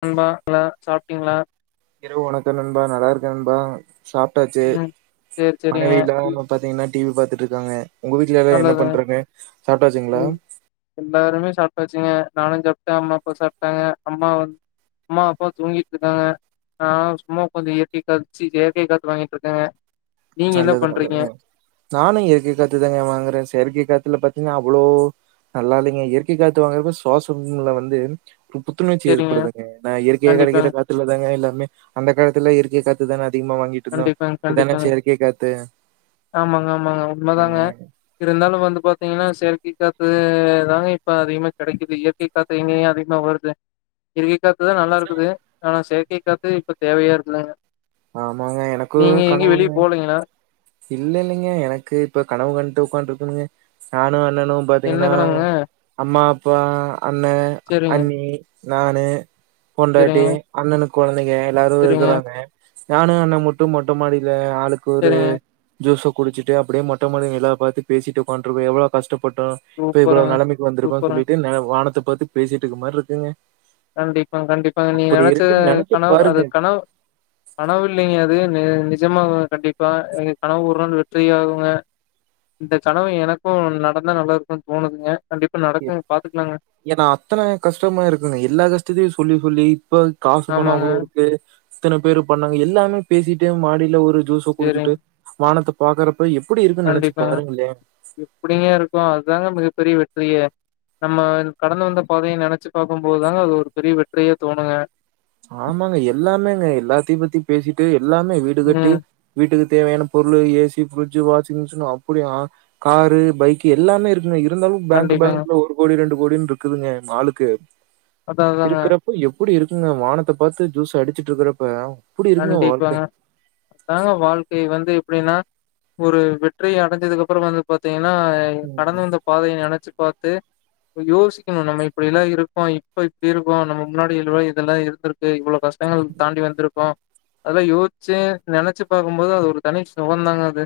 நண்பா என்ன சாப்ட்டிங்ளா இரவு வணக்க நண்பா நல்லாருக்க நண்பா சாப்டாச்சு ம் சேரி சேரிங்க மனைவி எல்லாமே பாத்திங்ன்னா டி வி பாத்துட்ருக்காங்க உங்க வீட்ல எலா என்ன நல்லது பண்ட்ருக்காங்க சாப்ட்டாச்சுங்ளா சாப்டாச்சுங்க நானு சாப்ட்ட அம்மா அப்பா சாப்ட்டாங்க அம்மா வந் அம்மா அப்பா தூங்கிட்ருக்காங்க நா சும்மா ஒக்காந்து ஏ சி காத்து சி இயற்கை காத்து வாங்கிட்ருக்கங்க நல்லது நல்லது நானு இயற்கை காத்து தாங்க வாங்குறேன் செயற்கை காத்துல பாத்தீங்கன்னா அவ்ளோ நல்லா இல்லைங்க இயற்கை காத்து வாங்குறப்ப சுவாசம்ல வந்து புத்துணர்ச்சி சேரிங்க ஏற்படுதுங்க ஏன்னா இயற்கையை கிடைக்கிற கண்டிப்பாங்க காத்துல தாங்க எல்லாமே அந்த காலத்துல இயற்கை காத்து இதங்க அதிகமா வாங்கிட்டு இருந்த கண்டிப்பாங்க இப்தானே கண்டிப்பாங்க சேரி ஆமாங்க ஆமாங்க உண்ம தாங்க இருந்தாலும் வந்து பாத்தீங்கன்னா செயற்கை காத்து தாங்க இப்ப அதிகமா கிடைக்குது இயற்கை காத்து எங்கேயுங்க அதிகமா வருது இயற் காத்துதா நல்லா இருக்குது ஆனா சே கைகாத்து இப்ப தேவையா இருக்லங்க ஆமாங்க எனக்கும் கனவுங்க போலீங்களா இல்ல இல்லைங்க எனக்கு இப்ப கனவு கண்டுட்டு உட்காந் இருக்குனுங்க நானும் என்னனும் எண்ணெ பாத்தீங்கன்னா கணக்குங்க அம்மா அப்பா அண்ணே செரிங்க அண்ணி நானு செரிங்க பொண்டாட்டி அண்ணனுக் குழந்தைங்க எல்லாரும் செரிங்க இருக்கறாங்க நானும் அன்னமுட்டும் மொட்டை மாடியில ஆளுக்கு ஒரு செரிங்க ஜூஸ குடிச்சிட்டு அப்படியே மொட்டமாடி நிலாவ பாத்து பேசிட்டு ஓக்கான்ட்டுஇருக்கோம் எவ்வளோ கஷ்ட பட்டோம் இப்ப இவ்வளவு சூப்பருங்க நிலமைக்கு வந்திருக்கும் சூப்பருங்க சொல்லிட்டு வானத்தை பத்தி பேசிட்டுக்கு மாரி இருக்குங்க கண்டிப்பா கண்டிப்பா நீ அப்டி நினைச்ச இருக்குன்னு நெனச்சு கனவு அது பாருங்க கனவு கனவு இல்லைங்க அது நிஜமாகங்க கண்டிப்பா எங்க கனவு ஒரு நாள் வெற்றி ஆகுங்க இந்த கனவு எனக்கும் நடந்தால் நல்லாிருக்கும்ன்னு தோணுதுங்க கண்டிப்பா ஏ நடக்குங்க பாத்துக்கலாங்க ஏனா அத்தன கஷ்டமா இருக்குங்க எல்லா கஷ்ட த்தயு சொல் இப்ப காசு பணம் ஆமாங்க அவ்ளோ இருக்கு இத்தன பேரு பண்ணாங்க எல்லாமே பேசிட்டு மாடியில ஒரு ஜூஸ குடிச்சுட்டு செரிங்க வானத்த பாக்கரப் கண்டிப்பாங்க எப்டிங்க இருக்கும் அதாங்க மிகப்பெரிய வெ ற்றியே நம்ம கடந்து வந்த பாதையை நெனச்சு பாக்கும் போதுதாங்க அது ஒரு பெரிய வெற்றியே தோணுங்க ஆமாங்க எல்லாமேங்க எல்லாத்தையும் பத்தி பேசிட்டு எல்லாமே வீடு கட்டி ம் வீட்டுக்கு தேவையான பொருள் ஏசி பிரட்ஜ் வாஷிங் மிஷின் அப்டி காரு பைக் எல்லாமே இருக்குங்க இரு இருந்தாலும் பேங்க் கண்டிப்பாங்க பேலன்ஸ்ல ஒரு கோடி ரெண்டு கோடினு இருக்குதுங்க ஆளுக்கு அதா அதாங்க அப்பிடி இருக்குங்க வானத்த பாத்து ஜூஸ் அடிச்சிட்டு இருக்கறப்ப கண்டிப்பாங்க அதாங்க வாழ்க்கை வந்து அப்டின்னா ஒரு வெற்றி அடைஞ்சதுக்கு அப்புறோ வந்து பாத்தீங்கன்னா என்ன ம் கடந்து வந்த பாதையை நெனைச்சு பாத்து து இப்ப யோசிக்கணும் நம்ம இப்டில்லா இருக்கோ இப்ப இப்டி இருக்கோ நம்ம முன்னாடி எழு இதெல்லா இருந்திருக்கு இவ்ளோ கஷ் டங்கள் தாண்டி வந்துரு கோம அதெல்லா யோஸ்ச்சி நெனச்சு பாக்கும்போது அது ஒரு தனி சுகந்தாங்க அது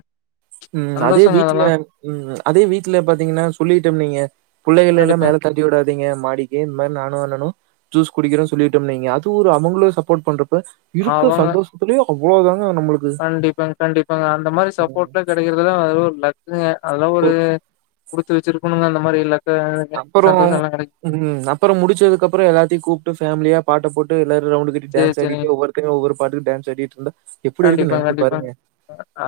உம் அதே சந்தோஷங்க வீட்ல அதெல்லாம். உம் அதே வீட்ல பாத்தீங்கன்னா சொல்லிட்டோ வெய்யெ புள்ளைகலெல்லா கண்டிப்பாங்க. மேல தட்டி விடாதீங்க மாடிக்கு இனிமே நானும் அண்ணனு ஜூஸ் குடிக்கிறோ சொல்லிட்டோ வெய்க அது ஒரு அவுங்களு சப்போர்ட் பண்ற இருக்க சந்தோஷத்திலயு அவ்ளோதா கண்டிப்பாங் கண்டிப்பாங்க அந்த மாரி சப்போர்ட்லா கெடைக்கிற இதுதா ஒரு லக்குங்க அதெல்லா ஒரு குடுத்து வெச்சிருக்கணுங்க அந்த மாரி லக் அப்புறோம் உஹம் அப்புறோ முடிச்சதுக்கு அப்புறோ எல்லாத்தையு கூப்டு ஃபேமிலியா பாட்ட போட் டு லெப் ரவுண்டு கட்டி சேரி, டான்ஸ் சேரிங்க. ஆடிட்டு ஒவ்வொருத்தவங்க ஒவ்வெரு பாட்டுக்கு டான்ஸ் ஆடிட்டிருந்தா கண்டிப்பா கண்டிப்பா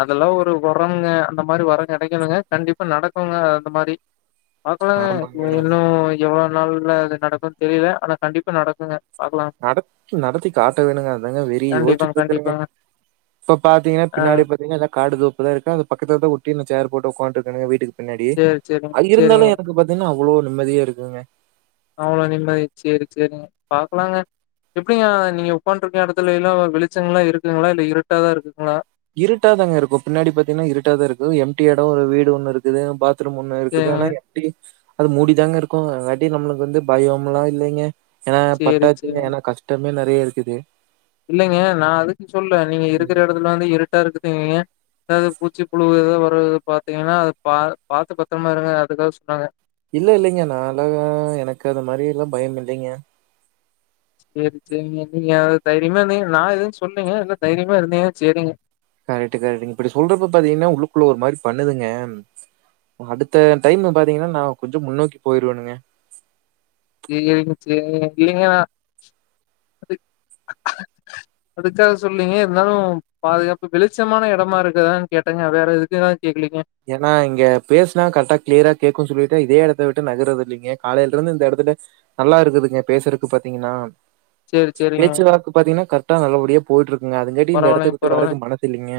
அதெல்லா ஒரு வரம்ங்க அந்த மாரி வரோ கெடைக்கனுங்க கண்டிப்பா நடக்குங்க அந்த மாரி பாங்களாங்க ஆமாங்க. இனி இன்னு எவ்ளோ நாள்ல அது நடக்குன்னு தெரியல ஆனா கண்டிப்பா நடக்குங்க பாக்கலாம். நடத் நடத்தி காட்ட வேணுங்க அதாங்க வெறி கண்டிப்பாங்க, யோச்சிட்டு இருக்கேணுங்க கண்டிப்பாங்க. இப்போ பாத்தீங்கன்னா ஆ பின்னாடி பாத்தீங்கன்னா எல்ல காடு தோப்புதா இருக்கு அது பக்கத்துல தா ஒட்டியிருக் சேர் போட்டு உக்காண்டு இருக்கேங்க வீட்டுக்கு பின்னாடியே சரி, சரிங்க, அது சரிங்க. இருந்தாலும் எனக்கு பாத்தீங்கன்னா இவ்ளோ நிம்மதியா இருக்குங்க அவ்ளோ நிம்மதி செர் செரிங்க பாக்கலாங்க எப்டிங்கா நீங்க உக்காண்டிருக்க எடத்துல எல்லா வெளிச்சங்கள்லா இருக்குங்களா இல்ல இருட்டாதா இருக்குங்களா இருட்டா தாங்க இருக்கும் பின்னாடி பாத்தீங்கன்னா இருட்டா இருக்கு எம்டி எடோ ஒரு வீடு ஒன்னு இருக்குது பாத் த்ரூமு ஒன்னு இருக்குது சரிங்க. ஆனா எட்டி அது மூடிதாங்க இருக்கோ அதாட்டி நம்மளுக்கு வந்து பயோம்லா இல்லிங்க ஏன்னா சரி, பட்டாத்து சரிங்க. என்னா கஷ்டம் மேல் நெறைய இருக்குது இல்லைங்க நா அதுக்கு சொல்ல நீங்க இருக்குற ம். எடத்துல வந்து இருட் ட்டா இருக்குதீங்கிங்க அதாது பூச்சி புழுவு ஏதாவு வரு பாத்தீங்கன்னா அது பா பாத்து பத்தரமா இருங்க அதுக்காக சொன்னாங்க இல்ல இல்லலைங்க நானு‌ அ எனக்கு அது மாதிரி எல்லா பயோ இல்லைங்க சேர் சேரிங்க நீங்க அது தைரியமா இருந்தீங்க நா எதுவு சொல்லீங்க இல்ல தைரியமா இருந்தீங்க சேரிங்க கரேக்ட் கரேக்ட் இப்டி சொல்றப்ப பாத்தீங்கன்னா உள்ளுக்குள்ள ஒரு மாரி பண்ணுதுங்க அடுத்த டைம் பாத்தீங்கன்னா நா கொஞ்சோ முன்னோக்கி போயிருவேணுங்க ஏ எதுக் சேரி இல்லங்க நா அதுக் அதுக்காக சொல்லீங்க இருந்தாலும் பாதுகாப்பு வெளிச்சமான எடமா இருக்குதா கேட்டங்க வேற எதுக்கா ஏன்னா இங்க பேஸ்னா கரெக்டா கிளியரா கேக்குன் சொல்லிட்டு இதே எடத் த்த விட்டு நகறது இல்லிங்க காலையில இருந்து இந்த எடத்துல நல்லா இருக்குதுங்க பேசுறக்கு பாத்தீங்கன்னா சேரி சேரிங்க பேச்சுவாக்கு பாத்தீங்கன்னா கர்ட்டா நல்லபடியா போயிட்டு இருக் ம் அதுங்காட்டி இந்த எடத்த பரவாயில்லைங்க விட்டு வறக்கு பரவாயில்லைங்க மனத்தில்லிங்க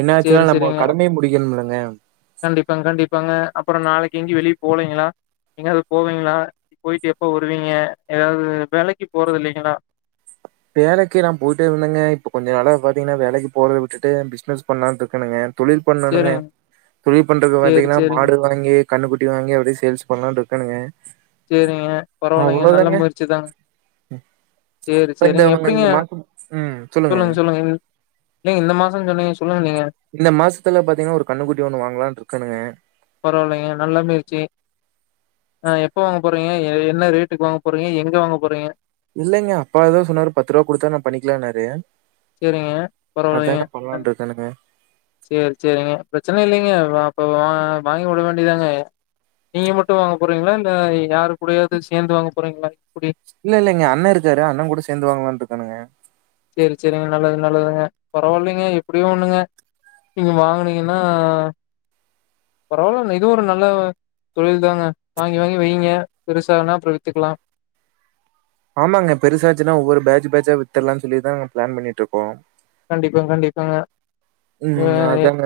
என்ன ஆச்சுன்னா நம்ம கடமையே முடிக்கணும்ல்லங்க கண்டிப்பாங் கண்டிப்பாங்க அப்புறோம் நாளைக்கி எங்கும் வெளிய போலேங்களா எங்காது போவீங்களா போயிட்டு எப்ப வருவீங்க ஏதாது வேலைக்கு போறது இல்லைங்களா வேலைக்கி நா போயிட்டே இருந்தங்க இப்ப கொஞ்ச நால பாத்தீங்கன்னா வேலைக்கு போறத விட்டுட்டு பிஸ்னஸ் பண்ணலாம் ட்ருக்கணுங்க தொழில் பண்ணணுங்க சேரிங்க தொழில் பண்றது சேரி பாத்தீங்கன்னா சேரிங்க மாடு வாங்கி கண்ணுகுட்டி வாங்கி அப்டியே சேல்ஸ் பண்ணலான் ட்ருக்கேனுங்க செரிங்க பரவாயில்லைங்க நல்ல முயற்சிதான் சேரி இப்ப சேரிங்க இந்வுதங்க எப்படிங்க இந்த மாசம் ம் சொல்லுங்க இல்ல இந்த மாசம் சொன்னீங்க சொல்லுங்க நீங்க. இந்த மாசத்துல பாத்தீங்கன்னா ஒரு கண்ணுக்குட்டி ஒண்ணு வாங்கலான்னு இருக்கணுங்க ஆ எப் ப்போ வாங்க போறீங்க என்ன ரேட்டுக்கு வாங்க போறீங்க எங்க வாங்க போறீங்க இல்லைங்க அப்பாதான் சொன்னாரு பத்து ரூபா குடுத்தா நான் பண்ணிக்கலனாறு சேரிங்க பரவாயிலங்க ம் இருக்கானுங்க சேரி சேரிங்க பிரச்சனை இல்லிங்க அப்ப வா வாங்கி விட வேண்டியதாங்க நீங்க மட்டும் வாங்க போறீங்களா இல்ல யாரு முடியாது சேந்து வாங்கு கொறைங்களா குடி இல்ல இல்ல இங்க அண்ணன் இருக்காரு அண்ணன் கூட சேந்து வாங்கலான்ட்டு இருக்கனுங்க சேரி சேரிங்க நல்லது நல்லதுங்க பரவாயில்லைங்க எப்பிடியும் ஒண்ணுங்க நீங்க வாங்குனீங்கன்னா பரவாயில்ல இதுவும் ஒரு நல்ல தொழில் தாங்க வாங்கி வாங்கி வையுங்க பெருசானா அப்றோ வித்துக்கலா ஆமாங்க பெசாச்சுன்னா ஒவ்வொரு பேஜ் பேஜ்சா வித்துடலாம் சொல்லிதான் நாங்க பிளான் பண்ணிட்டு இருக்கோ கண்டிப்பா கண்டிப்பா ம் அதாங்க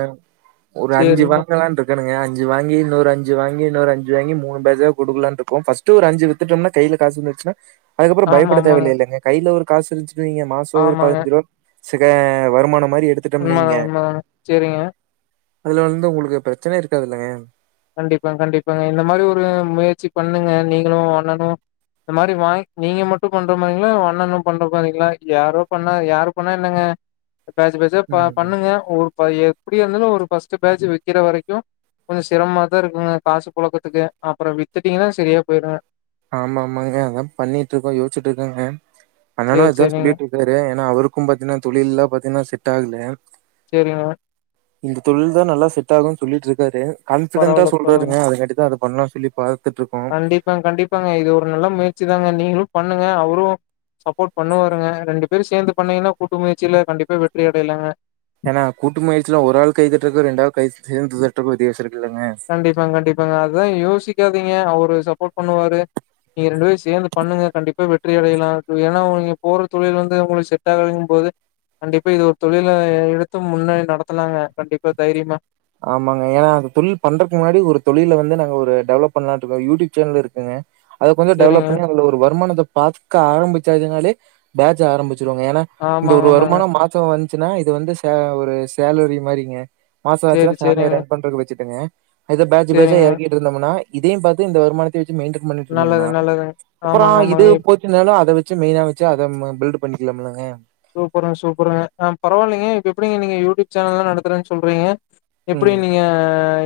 ஒரு அஞ்சு சரிங்க. வாங்கலா இருக்கனுங்க அஞ்சு வாங்கி இன்னொரு அஞ்சு வாங்கி இன்னொரு அஞ்சு அஞ்சு வாங்கி மூணு பேஜ்ஜா குடுக்குலாம்ட்டு இருக்கோம் ஃபர்ஸ்ட் ஒரு அஞ்சு வித்துட்டோம்னா கையில காசு இருந்துச்சுன்னா அதுக்கப்பறோ ஆமா, பயப்பட ஆமாங்க. தேவையில்லைங்க கையில ஒரு காசு இருந்ச்சு நீங்க மாசோ ஒரு ஆமாங்க. பதினஞ்சு ரூபா ச்சிக்க வருமானம் மாரி எடுத்துட்டம்ன்னு வைங் உண்மதாங் சேரிங்க அதுல வந்து உங்களுக்கு பிரச்சன இருக்காது இல்லங்க கண்டிப்பாங் கண்டிப்பாங்க இந்த மாரி ஒரு முயற்சி பண்ணுங்க நீங்களு அண்ணனு இந்த மாரி வாங் நீங்க மட்டு பண்ற மாரிங்ளா உங்க அண்ணனு பண்ற மாரிங்ளா யாரோ பண்ணா யாரு பண்ணா என்னங்க பேஜ் பேஜா ப ம் பண்ணுங்க ஒரு பா எப்டியாந்தாலு ஒரு ஃபர்ஸ்ட் பேட்ஜ் வெக்கிற வரைக்கு கொஞ்சோ சிரமமாதா இருக்குங்க காசு புழக்கத்துக்கு அப்றோ வித்துட்டீங்கன்னா செரியா போயிருங்க ஆமாமாங்க அதா பண்ணிட்டு இருக்கோ யோச்சிட்டு இருக்கோங்க சரி அண்ணனு இதா சரிங்க. சொல்லிட்டு இருக்காரு ஏனா அவருக்கு பாத்தீன்னா தொழில்லா பாத்தீன்னா செட் டாகுல சேரிங்க இந்த தொழில்தா நல்லா செட் ஆகுனு சொல்லிட்டு இருக்காரு கான்ஃபிடண்டா பரவால்ல சொல்றாருங்க அது காண்டிதா அது பண்ணலான் சொல்லி பா கண்டிப்பாங் கண்டி ப்பாங்க இது ஒரு நல்ல முயற்சிதாங்க நீங்களு பண்ணுங்க அவரு சப்போர்ட் பண்ணு வாருங்க ரெண்டு பேரு சேந்து பண்ணீங்கன்னா கூட்டு முயற்சில கண்டிப்பா வெற்றி அடையலாங்க ஏனா கூட்டு முயற்சில ஒரு ஆள் கை தட்டறதுக்கு ரெண்டு ஆள் கை சேந்து தட்டறதுக்கு வித்தியாசோ இருக்கு கண்டிப்பாங் கண்டிப்பாங்க அதா யோசி கக்காதிங்க அவரு சப்போர்ட் பண்ணுவாரு நீங்க ரெண்டு பேரு சேந்து பண்ணுங்க கண்டிப்பா வெற்றி அடையலா ஏனா உங்ளுக் நீங்க போற தொழில் வந்து உங்களுக்கு செட் ஆகலிங் போது கண்டிப்பா இது ஒரு தொழில எடுத்து முன்னாடி நடத்தலாங்க கண்டிப்பா தைரியமா ஆமாங்க ஏனா அந்த தொழில் பண்றக்கு முன்னாடி ஒரு தொழில வந்து நாங்க ஒரு டெவலப் பண்லான்ட்ருக்கோ யூடியூப் சேனல் இருக்குங்க அத கொஞ்ச டெவலப் சரிங்க. பண்ணி அதுல ஒரு வருமானத்த பாக்க ஆரம்பிச்சாச்சு னாலே பேட்ஜ் ஆரம்பி ருவங்க ஏனா இந்த ஆமாங்க, ஒரு ஆமாங்க. வருமான மாச வந் த்துனா இது வந்து சே ஒரு சேலரி மாரிங்க மாச லா சரி, ஃபேமிலிய சரிங்க, ரன் பண்றக்கு வெச்சுட்டங்க இத பேட்ஜ் பேட்ஜா சரிங்க. எறக்கிட்டு இருந்தம்னா இதையும் பாத்து இந்த வருமானத்தையு வெச் மெயின்டென் பண்ணிட்ருந்தம்னா நல்லது, நல்லதுங்க. அப்பற ஆமாங்க, இது ஆமாங்க. இப் போச்சினாலு அத வெச் சு மெய்னா வெச்சு அத பில்டு பண்ணிக்கலாமில்லங்க சூப்பருங் சூப்பருங்க ஆ பரவால்லைங்க இப்ப எப்படிங்க நீங்க யூடியூப் சேனல்லா நடத்துறன் சொல்றிங்க எப்பிடி ம். நீங்க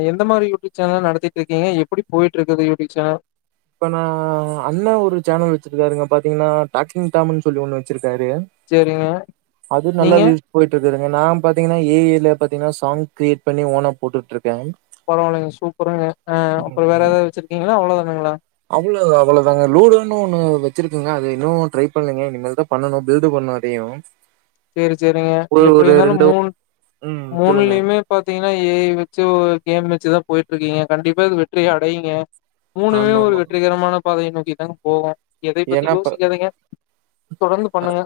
எ எந்த மாரி யூடியூப் சேனல் நடத்திட்ருக்கிங்க எப்படி போயிட்ருக்குது யூடியூப் சேனல் இப்ப நா அண்ண ஒரு சேனல் வெச்சிருக்காருங்க பாத்திங்கனா டாக்கிங் டாம்னு சொல்லி ஒண்ணு வெச்சிருக் காரு சரிங்க. அது நல்லா நீங்க? வியூஸ் போயிட்ருக் ங்க நா பாத்திங்கனா ஏ ஐ ல பாத்திங்கனா சாங் கிரியேட் பண்ணி ஓனா போட்டுட்ரு பரவாயில்லைங்க சூப்பருங்க ஹ அப்புறம் வேற ஏதாவது வச்சிருக்கீங்களா அவ்ளோத [unintelligible] அவ்வளோ அவ்வளவுதாங்க லூடோன்னு ஒண்ணு வச்சிருக்கங்க அது இன்னும் ட்ரை பண்ணலைங்க இனிமேல் தான் பண்ணணும் பில்டு பண்ணும் அதையும். சேரி சேரிங்க எப்படி இருந்தாலும் மூனு ம் சொல்லுங்க மூனுலையுமே பாத்தீங்கன்னா ஏ ஐ வச்சு ஒரு கேம் வச்சிதா போயிட்டு இருக்குங்க கண்டிப்பா இது வெற்றி அடையுங்க மூணுமே ஆமா ஒரு ஆமா வெற்றிகரமான பாதை நோக்கி தா போவா எதை பத்தி ஏன்னா இப்ப யோசிக்காதிங்க தொடர்ந்து பண்ணுங்க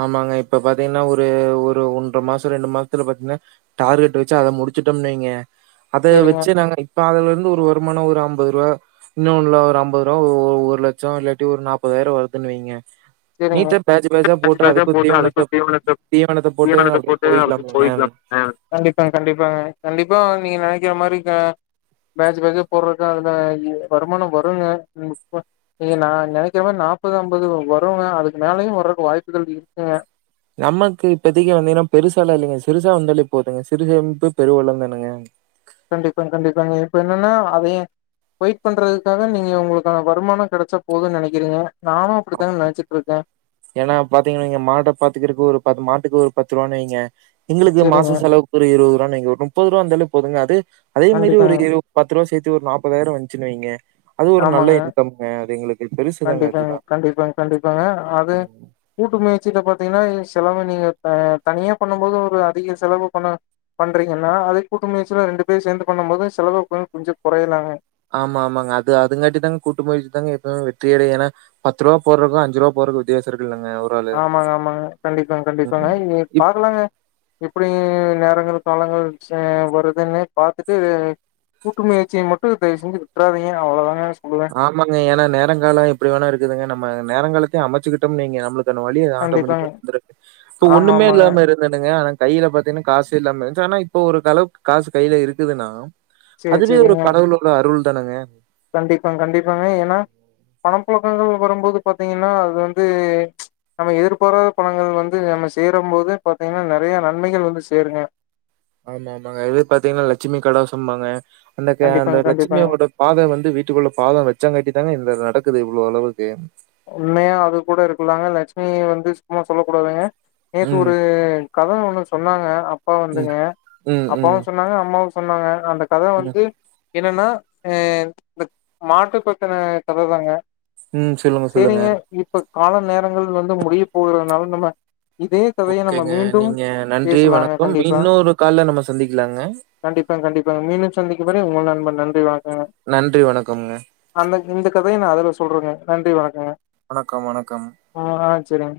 ஆமாங்க இப்ப பாத்தீங்கன்னா ஒரு ஒரு ஒன்ற மாசம் ரெண்டு மாசத்துல பாத்தீனா டார்கெட் வச்சா அத முடிச்சுட்டோம்னு வைங்க அது சேரிங்க வச்சு நாங்க இப்ப அதுலந் ஏதொரு வருமானம் ஒரு அம்பதுருவ இன்னொன்னுல ஒரு அம்பதுருவ ஒ ஒரு லட்சம் ஒரு நாப்பதாயிரம் வருதுனு வைங்க சரிங்க நீட்டா பேட்ச் பேட்ச்சா போட்டு கண்டிப்பா அதுக்கு தீவனத்த தீவனத்த போட்டு அப்டியே போய்க்கலாம்லங்க. கண்டிப்பா அஹ் கண்டிப் ப்ப நீங்க நினைக்கிற மாறி கா பேஜ் பேஜ் அஹ போடுறதுக்கதுல வருமானம் வரும்ங்க ஹம் நீங்க நா நினைக்கிற மாதிரி நாப்பது அம்பது வரு அப்புறங்க அதுக்கு மேலயும் வரத்துக்கு வாய்ப்புகள் இருக்குங்க நமக்குப் இப்பதைக்கு வந்தீங்கன்னா பெருசாளா இல்லைங்க சிறுசா வந்தாலே போதுங்க சிறுசேமிப்பு பெருவெள்ளம் தானங்க. கண்டிப்பா கண்டிப்பாங்க இப்ப என்னென்னா அதையே வெயிட் பண்றதுக்காக நீங்க உங்களுக்கான வருமானம் கிடைச்சா போதும்னு நினைக்கிறீங்க நானும் அப்படித்தாங்க நினைச்சிட்டு இருக்கன். ஏன்னா பாத்தீங்கன்னுவைங்க மாட பாத்துக்கிறத்து ஒரு பத்து மாட்டுக்கு ஒரு பத்து ரூவானுவைங்க. எங்களுக்கு சரிங்க. மாசம் செலவுக்கு ஒரு இருவதுருவானு வைங்க ஒரு முப்பதுருவ இருந்தாலே போதுங்க அதே அதேமேரி ஒரு கண்டிப்பாங்க. இரு பத்துருவ சேத் எப்டியொரு நாப்பதாயிரம் வந்ச்சுனு வைங்க. அது ஒரு நல்ல ஆமாங்க. இன்கம்ங்க அது எங்களுக் கண்டிப்பாங்க கண்டிப்பாங்க கண்டிப்பாங்க அ அது கூட்டு ம ஜி பே பாத்தீங்கன்னா செலவு நீங்க தா தனியா பண்ணும் போது ஒரு அதிக செலவு பண்ண பண்றீங்கண்ணா அத கூட்ட முயற்சில ரெண்டு பேர் சேந்து பண்ணும் போது செலவு கொஞ்ச கொஞ்சோ குறையலாங்க ஆமா ஆமாங்க அது அதுங்கட்டி தா கூட்டுப் போயிட்டுதாங்க எப்பவு வெற்றி அடையு ஏன்னா பத்து ரூவா போறதுக்கும் அஞ்சு ரூபா போறக்கும் வித்தியாச இருக் ஆமாங்க ஆமாங்க கண்டிப்பாங்க கண்டிப்பாங்க இனி ம். பாக்கலாங்க எப்டிங்க நேரங்கள் காலங்கள் சே வருதுன்னு பாத்துட்டு இது கூட்டு முயற்சிய மட்டு தயவு செஞ்சு விட்டுறாதீங்க அவ்வளோ தாங்க ஆமாங்க ஏன்னா நேரோ காலோ எப்டி வேணோ இருக்குதுங்க நம் நம்ம நேரம் காலத்தையு அமைச்சிக்கிட்டோம்னு வெயிங்க நம்மளுக்கு தென் வழிய ஆட்டோமேட்டிக்க கண்டிப்பாங்க வந்துட்டது இப்ப ஆமா ஒன்னுமே ஆமாங்க இல்லாம இருந்தேனுங்க ஆனா கையில பாத்தீங்கன்னா காசு இல்லாம இருந்துச்சு ஆனா இப்ப ஒரு அளவுக்கு காசு கையில இருக்குதுன்னா சேரி அதுவே ஒரு சேரிங்க கடவுளோட அருள் ட்டனுங்க கண்டிப்பாங்க கண்டிப்பாங்க ஏன்னா பண புழக்கங்கள் வரும்போது பாத்தீங்கன்னா அது வந்து நம்ம எதிர்பாரத பலன்கள் வந்து நம்ம சேரும் போது பாத்தீங்கன்னா நறைய நன்மைகள் வந்து சேருங்க ஆமா ஆமாங்க இதே பாத்தீங்கன்னா லட்சுமி கடாட்சம்பாங்க அந்த க அந்த கண்டிப்பாங்க லட்சுமி கண்டிப்பாங்க அவுங்களோட பாதோ வந்து வீட்டுக்குள்ள பாதோ வெச்சாங்கட்டி தா இந்த நடக் இருக்குது இவ்ளோ அளவுக்கு உண்மையா அது கூட இருக்கலாங்க லட்சுமிய வந்து சும்மா சொல்ல கூடாதுங்க நேத்து ம், ஒரு கத ஒண்ணு சொன்னாங்க அப் அப்பா ம், வந்துங்க ம், ம், அப்பாவு சொன்னாங்க அம்மாவு ஸ் சொன்னாங்க அந்த கத ம், வந்து என்னனா அ இந்த மாட்டு பத்தின கததாங்க ம் சொல்லுங்க சொல்லுங்க சேரிங்க இப்ப கால நேரங்கள் வந்து முடிய போகிறதுனால நம்ம இதே கதைய நம்ம ஓகேங்க மீண்டும் நீங்க நன்றி பேசலாங்க வணக்கம் கண்டிப்பா இன்னொரு கால்ல நம்ம சந்திக்கலாங்க சரிங் நண்பா நன்றி வணக்கம் நன்றி வணக்கம்ங்க தைய நா அதுல சொல்றேங்க நன்றி வணக்கங்க வணக்கம் வணக்கம் சரிங்